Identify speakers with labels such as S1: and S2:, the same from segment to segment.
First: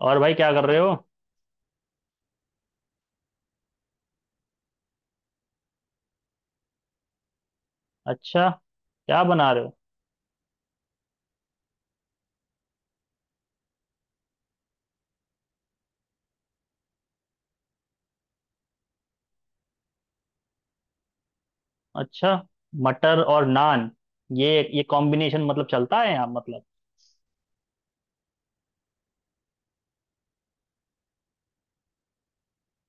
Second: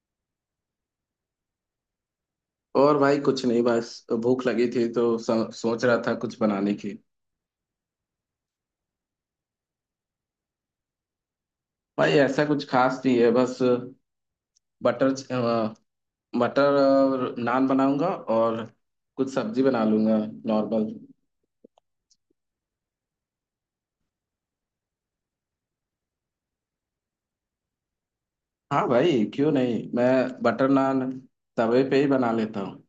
S1: और भाई क्या कर रहे हो।
S2: और भाई कुछ नहीं। बस भूख लगी थी तो सोच रहा था कुछ बनाने की।
S1: अच्छा। क्या बना रहे हो।
S2: भाई ऐसा कुछ खास नहीं है। बस बटर च- अ, मटर और नान बनाऊंगा और कुछ सब्जी बना लूंगा। नॉर्मल।
S1: अच्छा। मटर और नान। ये ये कॉम्बिनेशन मतलब चलता है यहाँ मतलब।
S2: हाँ भाई, क्यों नहीं। मैं बटर नान तवे पे ही बना लेता हूँ।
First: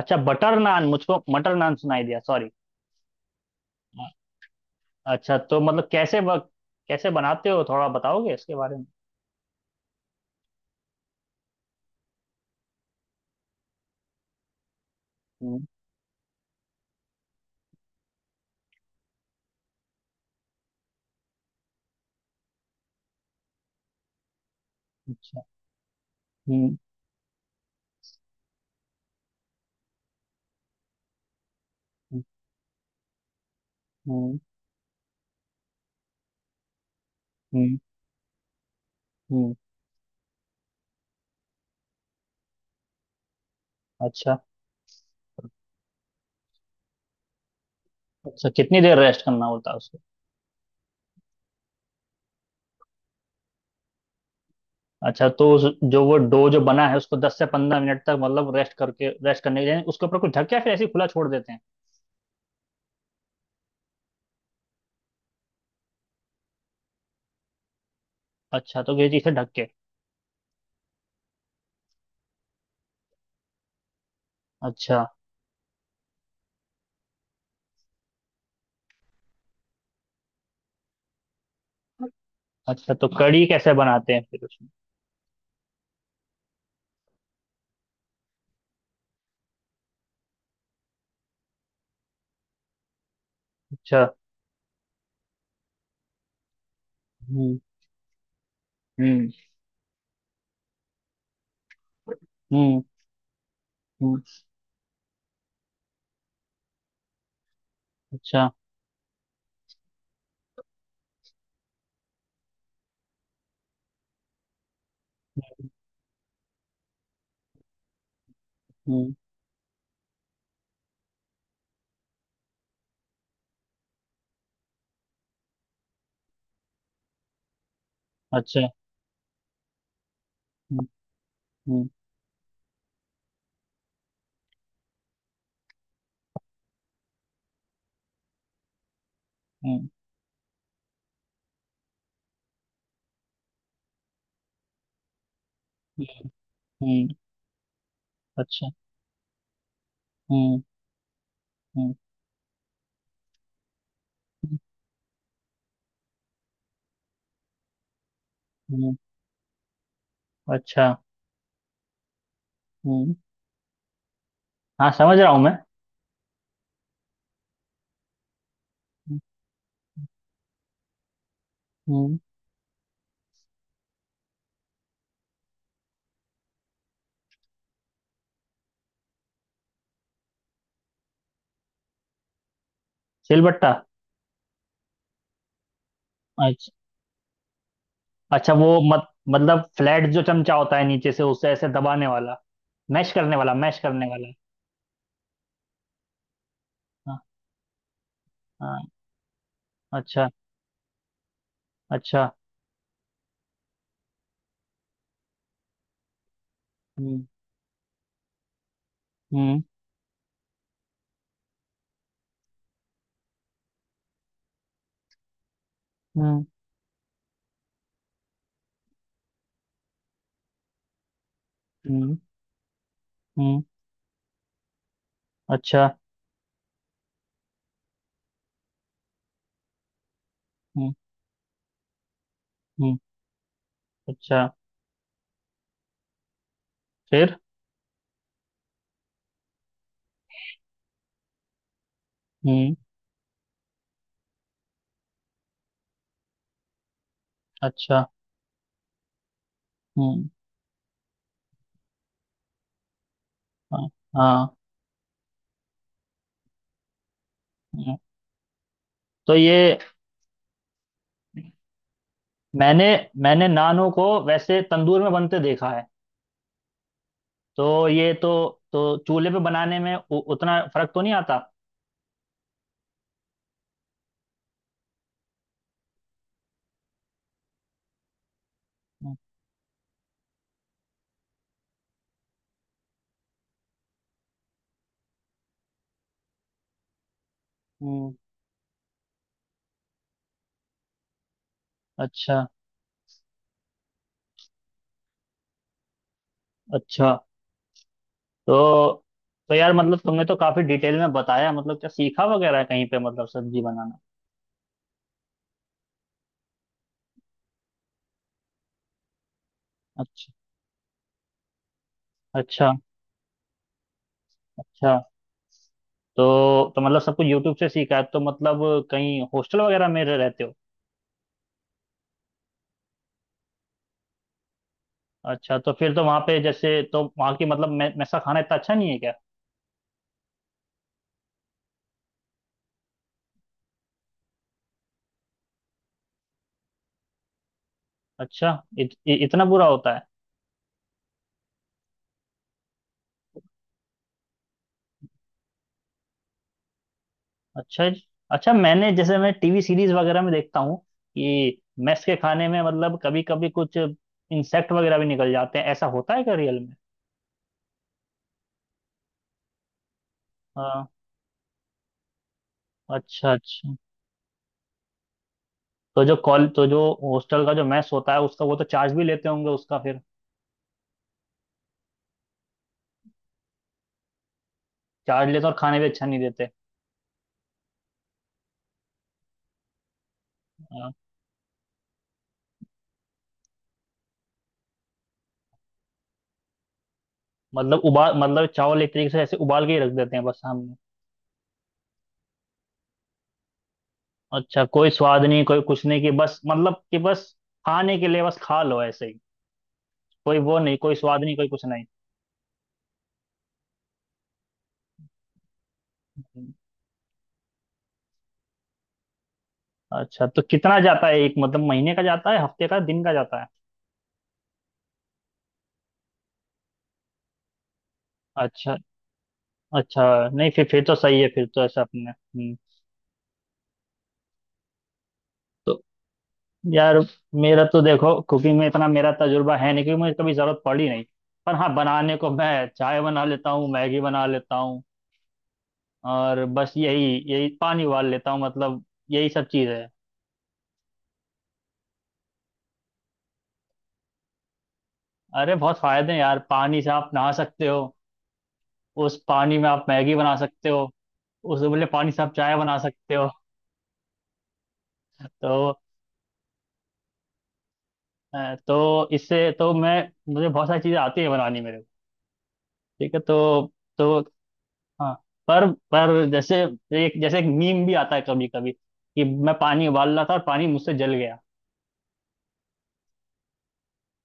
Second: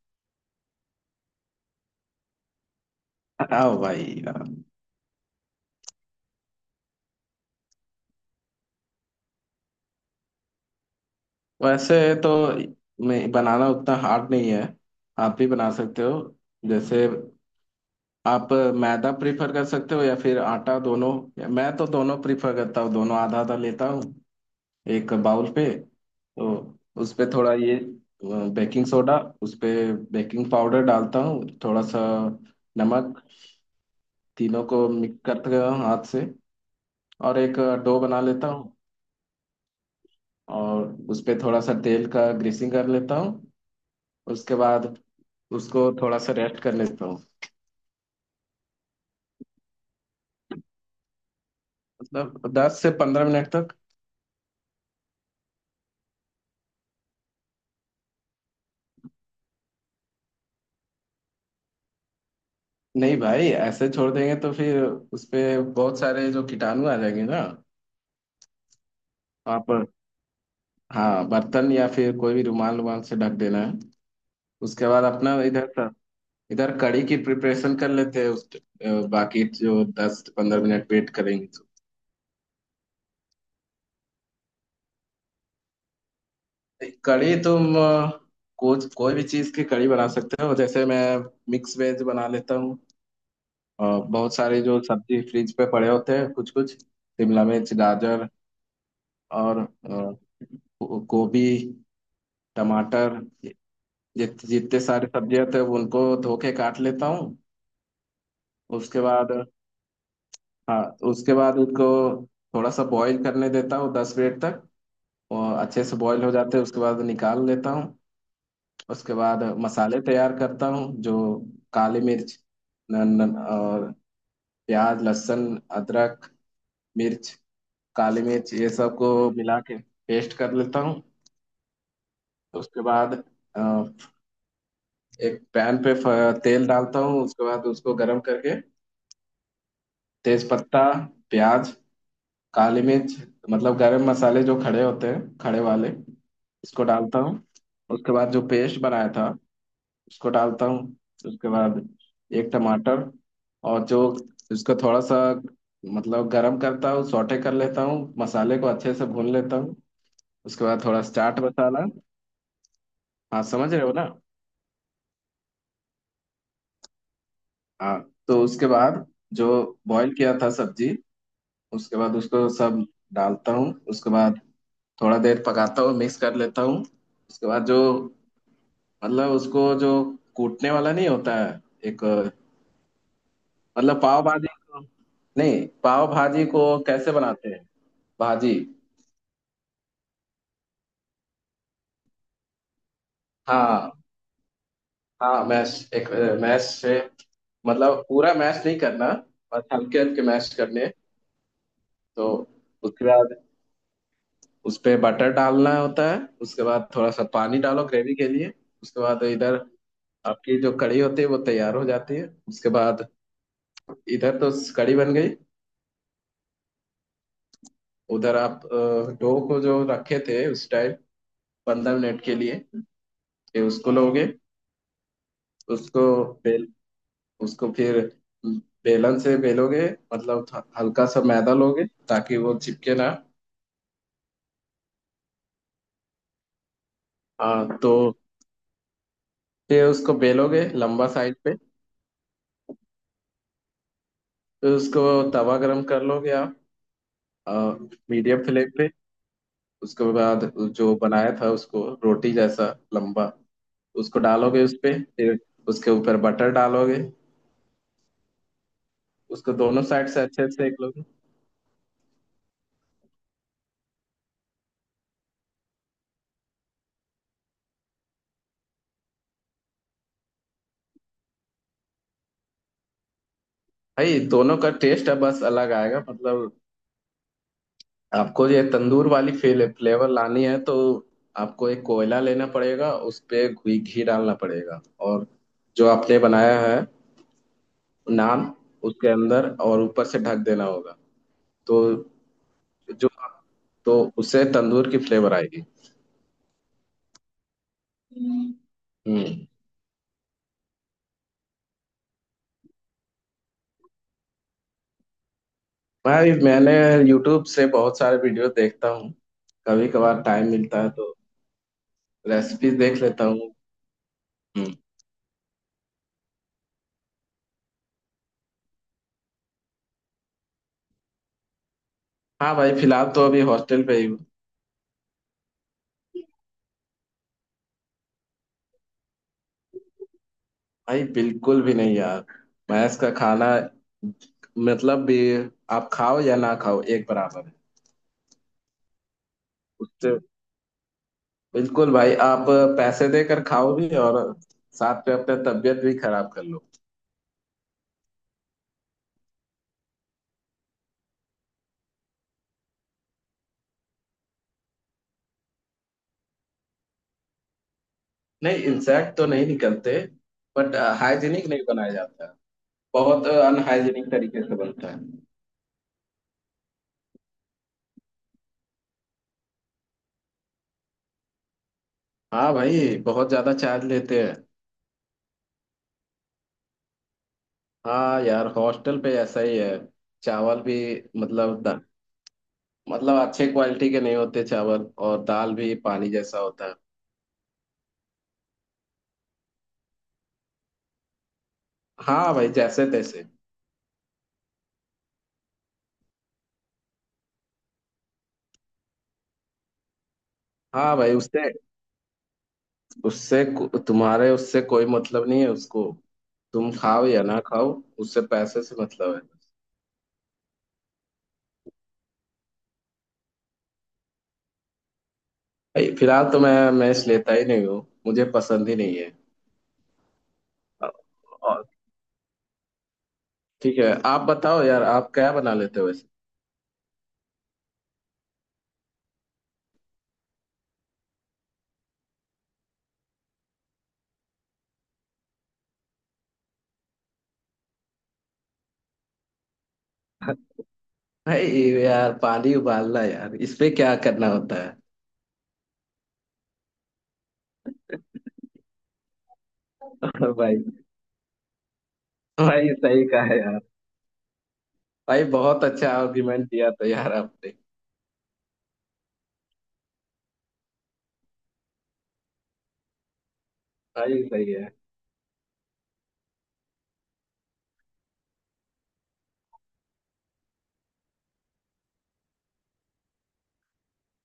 S1: अच्छा बटर नान, मुझको मटर नान सुनाई दिया। सॉरी।
S2: आओ भाई आओ।
S1: अच्छा, तो मतलब कैसे बनाते हो, थोड़ा बताओगे इसके बारे में।
S2: वैसे तो मैं बनाना उतना हार्ड नहीं है, आप भी
S1: हम्म।
S2: बना सकते हो। जैसे आप मैदा प्रीफर कर सकते हो या फिर आटा, दोनों। या मैं तो दोनों प्रीफर करता हूँ, दोनों आधा आधा लेता हूँ एक
S1: अच्छा।
S2: बाउल पे। तो
S1: हम्म।
S2: उस पे थोड़ा ये बेकिंग सोडा, उस पे बेकिंग पाउडर डालता हूँ थोड़ा सा,
S1: हम्म।
S2: नमक।
S1: हम्म।
S2: तीनों को मिक्स करते हुए हाथ से और एक
S1: हम्म।
S2: डो बना लेता हूँ,
S1: हम्म।
S2: और उस पे थोड़ा सा तेल का ग्रीसिंग कर लेता हूँ।
S1: अच्छा।
S2: उसके बाद उसको थोड़ा सा रेस्ट कर लेता हूँ।
S1: अच्छा, कितनी देर रेस्ट करना होता है उसको।
S2: मतलब 10 से 15 मिनट तक।
S1: अच्छा, तो जो वो डो जो बना है उसको 10 से 15 मिनट तक, मतलब रेस्ट करके, रेस्ट करने के लिए उसके ऊपर कुछ ढक के या फिर ऐसे ही खुला छोड़ देते हैं।
S2: नहीं भाई, ऐसे छोड़ देंगे तो फिर उसपे बहुत सारे जो कीटाणु आ जाएंगे ना।
S1: अच्छा, तो ये चीज़ से ढक के।
S2: आप हाँ, बर्तन या फिर कोई भी रुमाल, रुमाल से ढक देना है। उसके बाद
S1: अच्छा।
S2: अपना इधर का, इधर कड़ी की प्रिपरेशन कर लेते हैं बाकी जो 10 15 मिनट वेट करेंगे तो।
S1: अच्छा, तो कड़ी कैसे बनाते हैं फिर उसमें।
S2: कड़ी तुम कुछ कोई भी चीज की कड़ी बना सकते हो। जैसे मैं मिक्स वेज बना लेता हूँ, और
S1: अच्छा।
S2: बहुत सारे जो सब्जी फ्रिज पे पड़े होते हैं, कुछ कुछ शिमला
S1: हम्म।
S2: मिर्च, गाजर
S1: हम्म।
S2: और गोभी,
S1: हम्म।
S2: टमाटर।
S1: हम्म।
S2: जितने सारे सब्जियां थे वो, उनको धो के काट लेता हूँ।
S1: अच्छा।
S2: उसके बाद हाँ, उसके बाद उनको थोड़ा सा बॉईल करने देता हूँ 10 मिनट तक। और अच्छे से बॉईल हो जाते हैं उसके बाद निकाल लेता हूँ।
S1: हम्म।
S2: उसके बाद मसाले तैयार करता हूँ, जो काली मिर्च, न, न, और प्याज, लहसुन, अदरक, मिर्च, काली मिर्च,
S1: अच्छा।
S2: ये सब को मिला के पेस्ट कर लेता
S1: हम्म।
S2: हूँ।
S1: हम्म।
S2: उसके बाद अ, एक पैन पे तेल डालता हूँ। उसके बाद उसको गरम करके
S1: हम्म।
S2: तेज पत्ता, प्याज, काली मिर्च, मतलब गरम मसाले जो खड़े होते हैं, खड़े वाले, इसको
S1: हम्म।
S2: डालता हूँ। उसके बाद जो
S1: अच्छा।
S2: पेस्ट बनाया था उसको
S1: हम्म।
S2: डालता हूँ। उसके बाद
S1: हम्म।
S2: एक टमाटर और जो, इसको थोड़ा सा मतलब गरम करता हूँ, सौटे कर लेता हूँ, मसाले को अच्छे
S1: हम्म।
S2: से भून लेता हूँ। उसके बाद
S1: अच्छा।
S2: थोड़ा चाट मसाला।
S1: हम्म।
S2: हाँ, समझ रहे हो ना।
S1: हाँ, समझ रहा हूँ मैं।
S2: हाँ, तो उसके बाद
S1: हम्म।
S2: जो बॉईल किया था सब्जी, उसके बाद
S1: हम्म।
S2: उसको सब डालता हूँ। उसके बाद थोड़ा देर पकाता हूँ, मिक्स कर लेता हूँ। उसके बाद जो, मतलब उसको जो कूटने वाला नहीं होता है एक,
S1: सिलबट्टा।
S2: मतलब पाव भाजी को, नहीं पाव भाजी को
S1: अच्छा।
S2: कैसे बनाते हैं।
S1: अच्छा।
S2: भाजी।
S1: वो, मत मतलब फ्लैट जो चमचा होता है नीचे से, उससे ऐसे दबाने वाला, मैश करने वाला, मैश
S2: हाँ।
S1: करने वाला।
S2: हाँ मैश, एक मैश से।
S1: हाँ।
S2: मतलब पूरा मैश नहीं
S1: हाँ।
S2: करना, बस हल्के हल्के
S1: अच्छा।
S2: मैश करने। तो
S1: अच्छा।
S2: उसके बाद उस पे बटर डालना होता है। उसके बाद थोड़ा सा
S1: हम्म।
S2: पानी डालो ग्रेवी के लिए। उसके बाद
S1: हम्म।
S2: इधर आपकी जो कड़ी होती है वो तैयार हो जाती है। उसके बाद इधर तो कड़ी बन गई।
S1: हम्म।
S2: उधर आप डो को जो रखे थे उस टाइप, पंद्रह
S1: हम्म।
S2: मिनट के लिए,
S1: हम्म।
S2: ये उसको लोगे।
S1: अच्छा।
S2: उसको बेल, उसको फिर बेलन से बेलोगे। मतलब
S1: हम्म।
S2: हल्का सा मैदा लोगे ताकि वो चिपके
S1: हम्म।
S2: ना।
S1: अच्छा। फिर?
S2: हाँ तो फिर उसको बेलोगे लंबा साइड पे।
S1: हम्म।
S2: फिर उसको तवा गरम कर लोगे आप,
S1: अच्छा।
S2: मीडियम फ्लेम पे। उसके
S1: हम्म।
S2: बाद जो बनाया था उसको रोटी जैसा, लंबा,
S1: हाँ।
S2: उसको
S1: हाँ।
S2: डालोगे उस पे। फिर उसके ऊपर बटर डालोगे,
S1: हम्म। तो
S2: उसको
S1: ये,
S2: दोनों साइड से अच्छे से सेक लोगे।
S1: मैंने मैंने नानों को वैसे तंदूर में बनते देखा है, तो ये तो, चूल्हे पे बनाने में उतना फर्क तो नहीं आता।
S2: भाई दोनों का टेस्ट अब बस अलग आएगा। मतलब आपको ये तंदूर
S1: हम्म।
S2: वाली फील, फ्लेवर लानी है तो आपको एक कोयला लेना पड़ेगा, उस पे घी घी डालना पड़ेगा। और जो आपने बनाया है,
S1: हम्म।
S2: नान, उसके अंदर और ऊपर से ढक देना होगा। तो
S1: अच्छा।
S2: जो, तो उससे तंदूर की फ्लेवर आएगी।
S1: अच्छा। तो
S2: हम्म।
S1: तो यार, मतलब तुमने तो काफी डिटेल में बताया, मतलब क्या सीखा वगैरह है कहीं पे, मतलब सब्जी बनाना।
S2: भाई मैंने यूट्यूब से बहुत सारे वीडियो देखता हूँ। कभी कभार
S1: अच्छा।
S2: टाइम मिलता है तो
S1: अच्छा।
S2: रेसिपीज देख लेता हूँ। हम्म।
S1: अच्छा। तो मतलब सब कुछ यूट्यूब से सीखा है तो, मतलब कहीं हॉस्टल वगैरह में रहते हो?
S2: हाँ भाई, फिलहाल तो अभी हॉस्टल पे ही हूँ।
S1: अच्छा, तो फिर तो वहां पे, जैसे, तो वहां की मतलब मैस का खाना इतना अच्छा नहीं है क्या?
S2: भाई बिल्कुल भी नहीं यार। भैंस का खाना, मतलब भी, आप खाओ या ना खाओ एक बराबर है।
S1: अच्छा, इतना बुरा होता है?
S2: उससे बिल्कुल भाई, आप पैसे देकर खाओ भी और साथ में अपने तबीयत भी खराब कर लो।
S1: अच्छा जी। अच्छा, मैंने, जैसे, मैं टीवी सीरीज वगैरह में देखता हूँ कि मेस के खाने में, मतलब, कभी कभी कुछ इंसेक्ट वगैरह भी निकल जाते हैं, ऐसा होता है क्या रियल में?
S2: नहीं, इंसेक्ट तो नहीं निकलते। बट
S1: हाँ।
S2: हाइजीनिक नहीं बनाया जाता है, बहुत
S1: अच्छा। अच्छा,
S2: अनहाइजीनिक तरीके से बनता है।
S1: तो जो कॉल तो जो हॉस्टल का जो मेस होता है उसका, वो तो चार्ज भी लेते होंगे उसका फिर।
S2: हाँ भाई बहुत ज्यादा चार्ज लेते हैं।
S1: चार्ज लेते हैं और खाने भी अच्छा नहीं देते।
S2: हाँ यार, हॉस्टल पे ऐसा ही है। चावल भी,
S1: हाँ,
S2: मतलब मतलब अच्छे क्वालिटी के नहीं होते चावल, और दाल भी पानी जैसा होता है।
S1: मतलब उबाल, मतलब चावल एक तरीके से ऐसे उबाल के ही रख देते हैं बस हम।
S2: हाँ भाई जैसे तैसे।
S1: अच्छा, कोई स्वाद नहीं, कोई कुछ नहीं कि बस, मतलब कि बस खाने के लिए बस खा लो ऐसे ही, कोई वो नहीं, कोई
S2: हाँ भाई
S1: स्वाद नहीं, कोई
S2: उससे
S1: कुछ नहीं।
S2: उससे को-, तुम्हारे उससे कोई मतलब नहीं है उसको। तुम खाओ या ना खाओ, उससे पैसे से मतलब है।
S1: अच्छा, तो कितना जाता है, एक मतलब महीने का जाता है, हफ्ते का, दिन का जाता है?
S2: भाई फिलहाल तो मैं मैस लेता ही नहीं हूँ। मुझे पसंद
S1: अच्छा।
S2: ही नहीं है।
S1: अच्छा, नहीं, फिर तो सही है, फिर तो
S2: और
S1: ऐसा अपने। हम्म।
S2: ठीक है, आप बताओ यार, आप क्या बना
S1: तो
S2: लेते हो वैसे।
S1: यार, मेरा तो देखो, कुकिंग में इतना मेरा तजुर्बा है नहीं, क्योंकि मुझे कभी जरूरत पड़ी नहीं। पर हाँ, बनाने को मैं चाय बना लेता हूँ, मैगी बना लेता हूँ, और बस यही, पानी उबाल लेता हूँ, मतलब यही सब चीज़ है।
S2: भाई, यार पानी उबालना यार, इसपे क्या करना होता है।
S1: अरे बहुत फायदे हैं यार, पानी से आप नहा सकते हो। उस पानी में आप मैगी बना
S2: भाई।
S1: सकते हो। उस उबले पानी से आप चाय
S2: भाई
S1: बना
S2: सही
S1: सकते हो।
S2: कहा यार। भाई बहुत
S1: तो
S2: अच्छा आर्गुमेंट दिया था यार आपने।
S1: तो इससे तो मैं मुझे बहुत सारी चीजें आती है बनानी, मेरे को ठीक है तो। तो
S2: भाई सही है।
S1: हाँ। पर जैसे, एक, जैसे एक मीम भी आता है कभी कभी कि मैं पानी उबाल रहा था और पानी मुझसे जल गया।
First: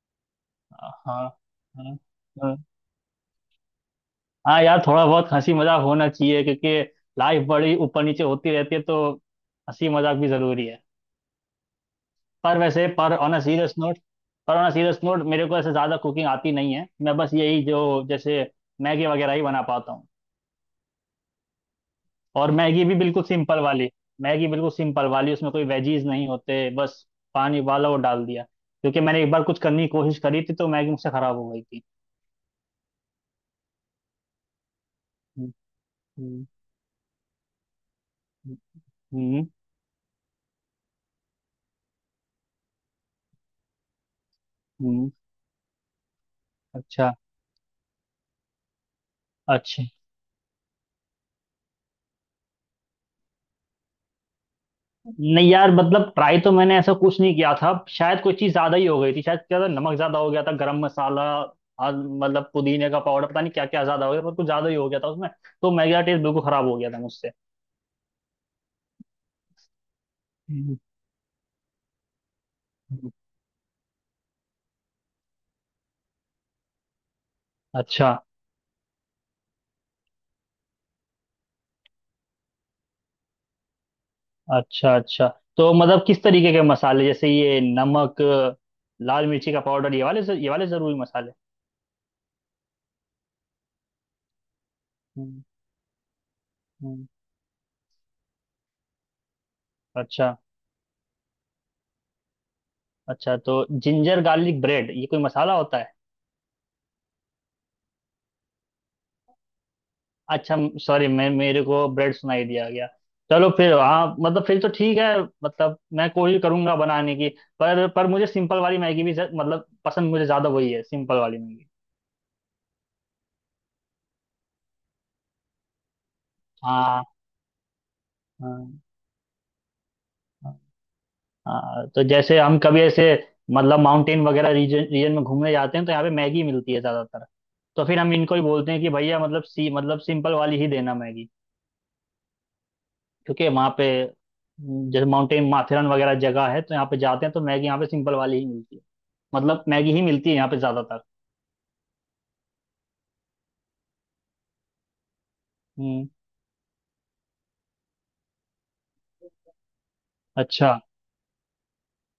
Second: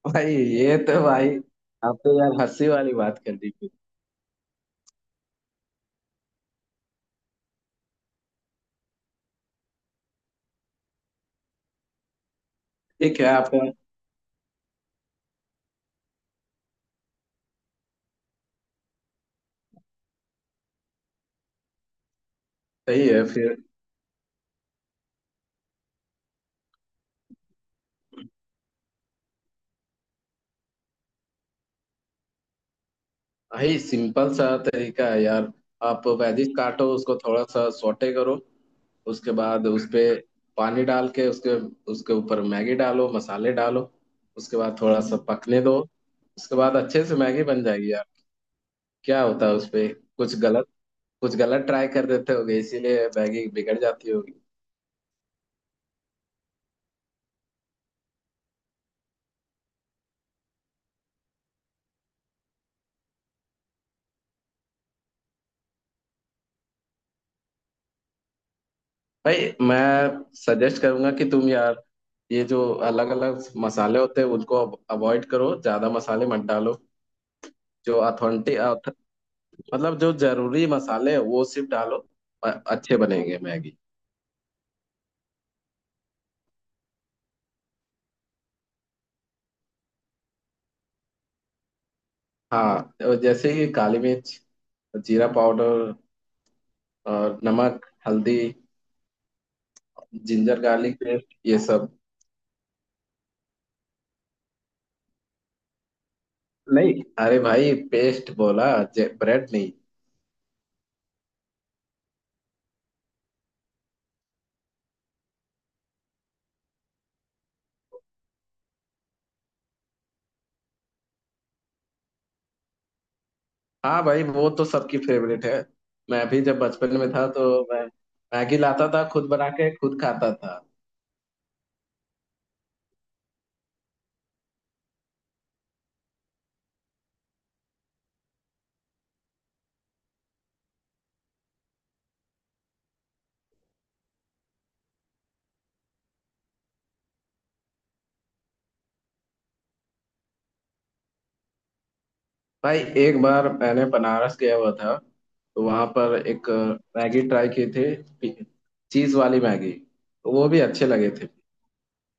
S2: भाई ये
S1: हाँ।
S2: तो
S1: हाँ।
S2: भाई, आपने यार
S1: हाँ।
S2: हंसी वाली बात कर दी फिर।
S1: हाँ यार, थोड़ा बहुत हंसी मजाक होना चाहिए, क्योंकि लाइफ बड़ी ऊपर नीचे होती रहती है, तो हंसी मजाक भी जरूरी है। पर वैसे,
S2: ठीक है आपका।
S1: पर ऑन अ सीरियस नोट, मेरे को ऐसे ज़्यादा कुकिंग आती नहीं है, मैं बस यही जो, जैसे मैगी वगैरह ही बना पाता हूँ। और मैगी भी
S2: सही
S1: बिल्कुल
S2: है फिर।
S1: सिंपल वाली। मैगी बिल्कुल सिंपल वाली, उसमें कोई वेजीज नहीं होते बस, पानी उबाला और डाल दिया, क्योंकि मैंने एक बार कुछ करने की कोशिश करी थी तो मैगी मुझसे ख़राब हो गई थी।
S2: भाई सिंपल सा तरीका है यार।
S1: हम्म।
S2: आप
S1: हम्म।
S2: वेजिस काटो, उसको थोड़ा सा सौटे करो। उसके
S1: हम्म। हम्म।
S2: बाद उस पे पानी डाल के उसके, उसके ऊपर मैगी डालो, मसाले डालो। उसके बाद थोड़ा
S1: हम्म।
S2: सा पकने दो। उसके बाद अच्छे
S1: अच्छा।
S2: से मैगी बन जाएगी यार। क्या होता है उस
S1: अच्छा,
S2: पे। कुछ गलत, कुछ गलत ट्राई कर देते होगे इसीलिए मैगी बिगड़ जाती होगी।
S1: नहीं यार, मतलब ट्राई तो मैंने ऐसा कुछ नहीं किया था, शायद कोई चीज ज्यादा ही हो गई थी। शायद क्या था, नमक ज्यादा हो गया था, गरम मसाला, और, मतलब, पुदीने का पाउडर, पता नहीं क्या क्या ज्यादा हो गया, पर कुछ ज्यादा ही हो गया था उसमें, तो मेरा टेस्ट बिल्कुल खराब हो गया था मुझसे।
S2: भाई मैं
S1: हम्म।
S2: सजेस्ट करूंगा कि तुम यार ये जो अलग
S1: हम्म।
S2: अलग मसाले होते हैं उनको अवॉइड करो, ज्यादा मसाले मत डालो। जो
S1: अच्छा।
S2: ऑथेंटिक, मतलब जो जरूरी मसाले हैं वो सिर्फ डालो, अच्छे बनेंगे मैगी।
S1: अच्छा। अच्छा, तो मतलब किस तरीके के मसाले, जैसे ये नमक, लाल मिर्ची का पाउडर, ये वाले जरूरी मसाले।
S2: हाँ, और जैसे कि काली मिर्च, जीरा
S1: हम्म।
S2: पाउडर
S1: हम्म।
S2: और नमक, हल्दी,
S1: अच्छा।
S2: जिंजर गार्लिक पेस्ट, ये सब।
S1: अच्छा, तो जिंजर गार्लिक ब्रेड ये कोई मसाला होता है?
S2: नहीं, अरे भाई पेस्ट बोला, ब्रेड नहीं।
S1: अच्छा, सॉरी, मैं मेरे को ब्रेड सुनाई दिया गया। चलो फिर, हाँ मतलब, फिर तो ठीक है, मतलब मैं कोशिश करूंगा बनाने की। पर मुझे सिंपल वाली मैगी भी मतलब पसंद, मुझे ज्यादा वही है, सिंपल वाली मैगी।
S2: हाँ भाई, वो तो सबकी फेवरेट है। मैं भी जब बचपन
S1: हाँ।
S2: में था तो मैं मैगी
S1: हाँ।
S2: लाता था, खुद बना के खुद खाता
S1: हाँ।
S2: था।
S1: हाँ, तो जैसे हम कभी ऐसे, मतलब, माउंटेन वगैरह रीजन, में घूमने जाते हैं तो यहाँ पे मैगी मिलती है ज्यादातर। तो फिर हम इनको ही बोलते हैं कि भैया, मतलब सी मतलब सिंपल वाली ही देना मैगी, क्योंकि वहाँ पे, जैसे माउंटेन माथेरन वगैरह जगह है तो यहाँ पे जाते हैं तो मैगी यहाँ पे सिंपल वाली ही मिलती है, मतलब मैगी ही मिलती है यहाँ पे ज्यादातर।
S2: भाई एक बार मैंने बनारस गया हुआ था। तो वहां
S1: हम्म।
S2: पर एक मैगी ट्राई की थी, चीज वाली मैगी, तो वो भी
S1: अच्छा।
S2: अच्छे लगे थे।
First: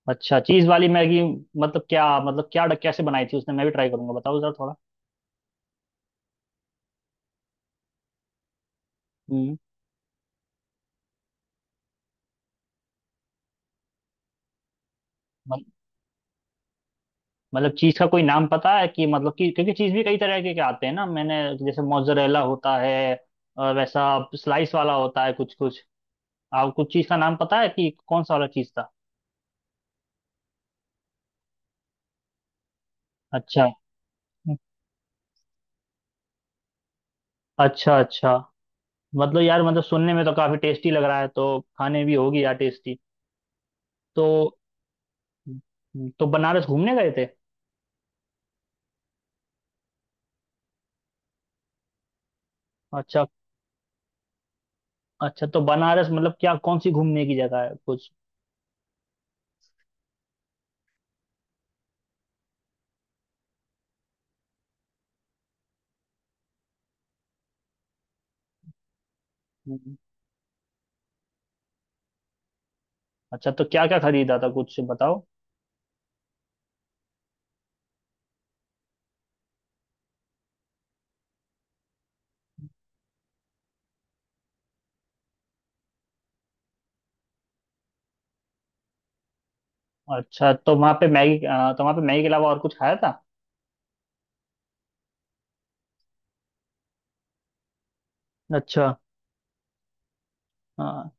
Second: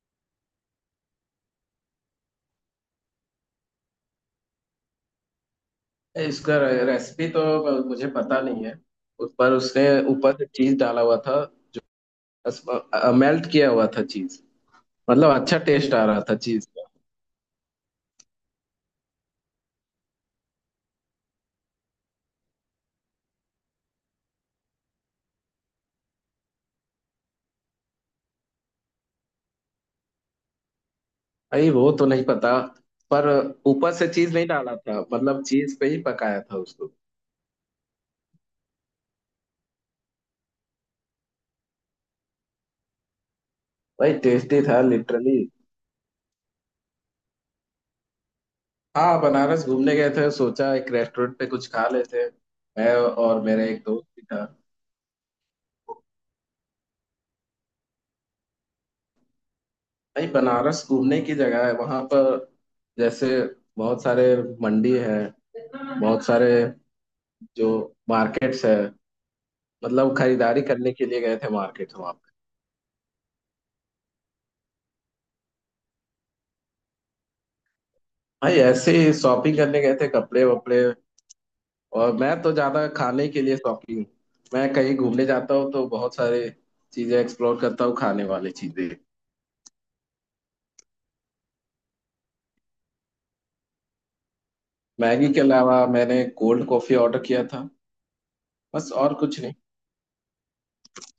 S1: अच्छा, चीज वाली मैगी। मतलब क्या, मतलब क्या, कैसे बनाई थी उसने? मैं भी ट्राई करूंगा, बताओ जरा थोड़ा।
S2: इसका रेसिपी तो मुझे पता नहीं है। उस पर
S1: हम्म।
S2: उसने ऊपर से चीज डाला हुआ था, मेल्ट किया हुआ था चीज। मतलब अच्छा
S1: मत-
S2: टेस्ट आ रहा था चीज का।
S1: मतलब चीज का कोई नाम पता है कि, मतलब कि, क्योंकि चीज भी कई तरह के आते हैं ना मैंने। जैसे मोzzरेला होता है, और वैसा स्लाइस वाला होता है कुछ कुछ। आप कुछ चीज का नाम पता है कि कौन सा वाला चीज था?
S2: भाई वो तो नहीं पता, पर
S1: अच्छा।
S2: ऊपर से चीज नहीं डाला था, मतलब चीज पे ही पकाया था उसको।
S1: अच्छा। अच्छा, मतलब यार, मतलब सुनने में तो काफी टेस्टी लग रहा है, तो खाने भी होगी यार टेस्टी।
S2: भाई
S1: तो
S2: टेस्टी था लिटरली।
S1: तो बनारस घूमने गए थे?
S2: हाँ, बनारस घूमने गए थे, सोचा एक रेस्टोरेंट पे कुछ खा लेते हैं। मैं
S1: अच्छा।
S2: और मेरे एक दोस्त भी था।
S1: अच्छा, तो बनारस, मतलब क्या कौन सी घूमने की जगह है कुछ?
S2: भाई बनारस घूमने की जगह है वहां पर। जैसे बहुत सारे मंडी है, बहुत सारे जो मार्केट्स है।
S1: हम्म।
S2: मतलब खरीदारी करने के लिए गए थे मार्केट वहां पे।
S1: अच्छा, तो क्या क्या खरीदा था कुछ बताओ?
S2: भाई ऐसे ही शॉपिंग करने गए थे, कपड़े वपड़े। और मैं तो ज्यादा खाने के लिए शॉपिंग। मैं कहीं घूमने जाता हूँ तो बहुत सारी चीजें एक्सप्लोर करता हूँ, खाने वाली चीजें।
S1: अच्छा, तो वहाँ पे मैगी, तो वहाँ पे मैगी के अलावा और कुछ खाया था?
S2: मैगी के अलावा मैंने कोल्ड कॉफी ऑर्डर किया था। बस
S1: अच्छा।
S2: और कुछ नहीं।
S1: हाँ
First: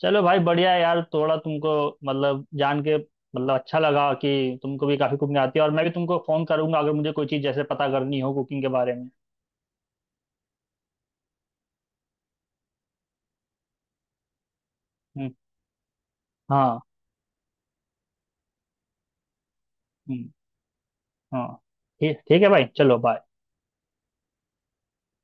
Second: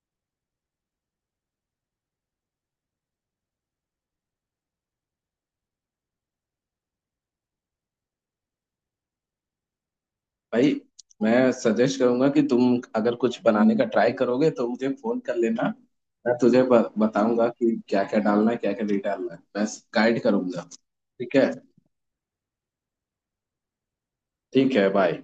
S1: चलो भाई, बढ़िया है यार, थोड़ा तुमको, मतलब, जान के मतलब अच्छा लगा कि तुमको भी काफी कुकिंग आती है, और मैं भी तुमको फोन करूंगा अगर मुझे कोई चीज जैसे पता करनी हो कुकिंग के बारे में।
S2: भाई मैं सजेस्ट करूंगा कि तुम अगर कुछ बनाने का ट्राई करोगे तो मुझे फोन
S1: हम्म।
S2: कर लेना। मैं तुझे
S1: हाँ।
S2: बताऊंगा कि क्या क्या डालना है, क्या क्या नहीं डालना है, बस गाइड
S1: हम्म।
S2: करूंगा। ठीक
S1: हाँ
S2: है।
S1: ठीक, ठीक है भाई, चलो बाय।
S2: ठीक है बाय।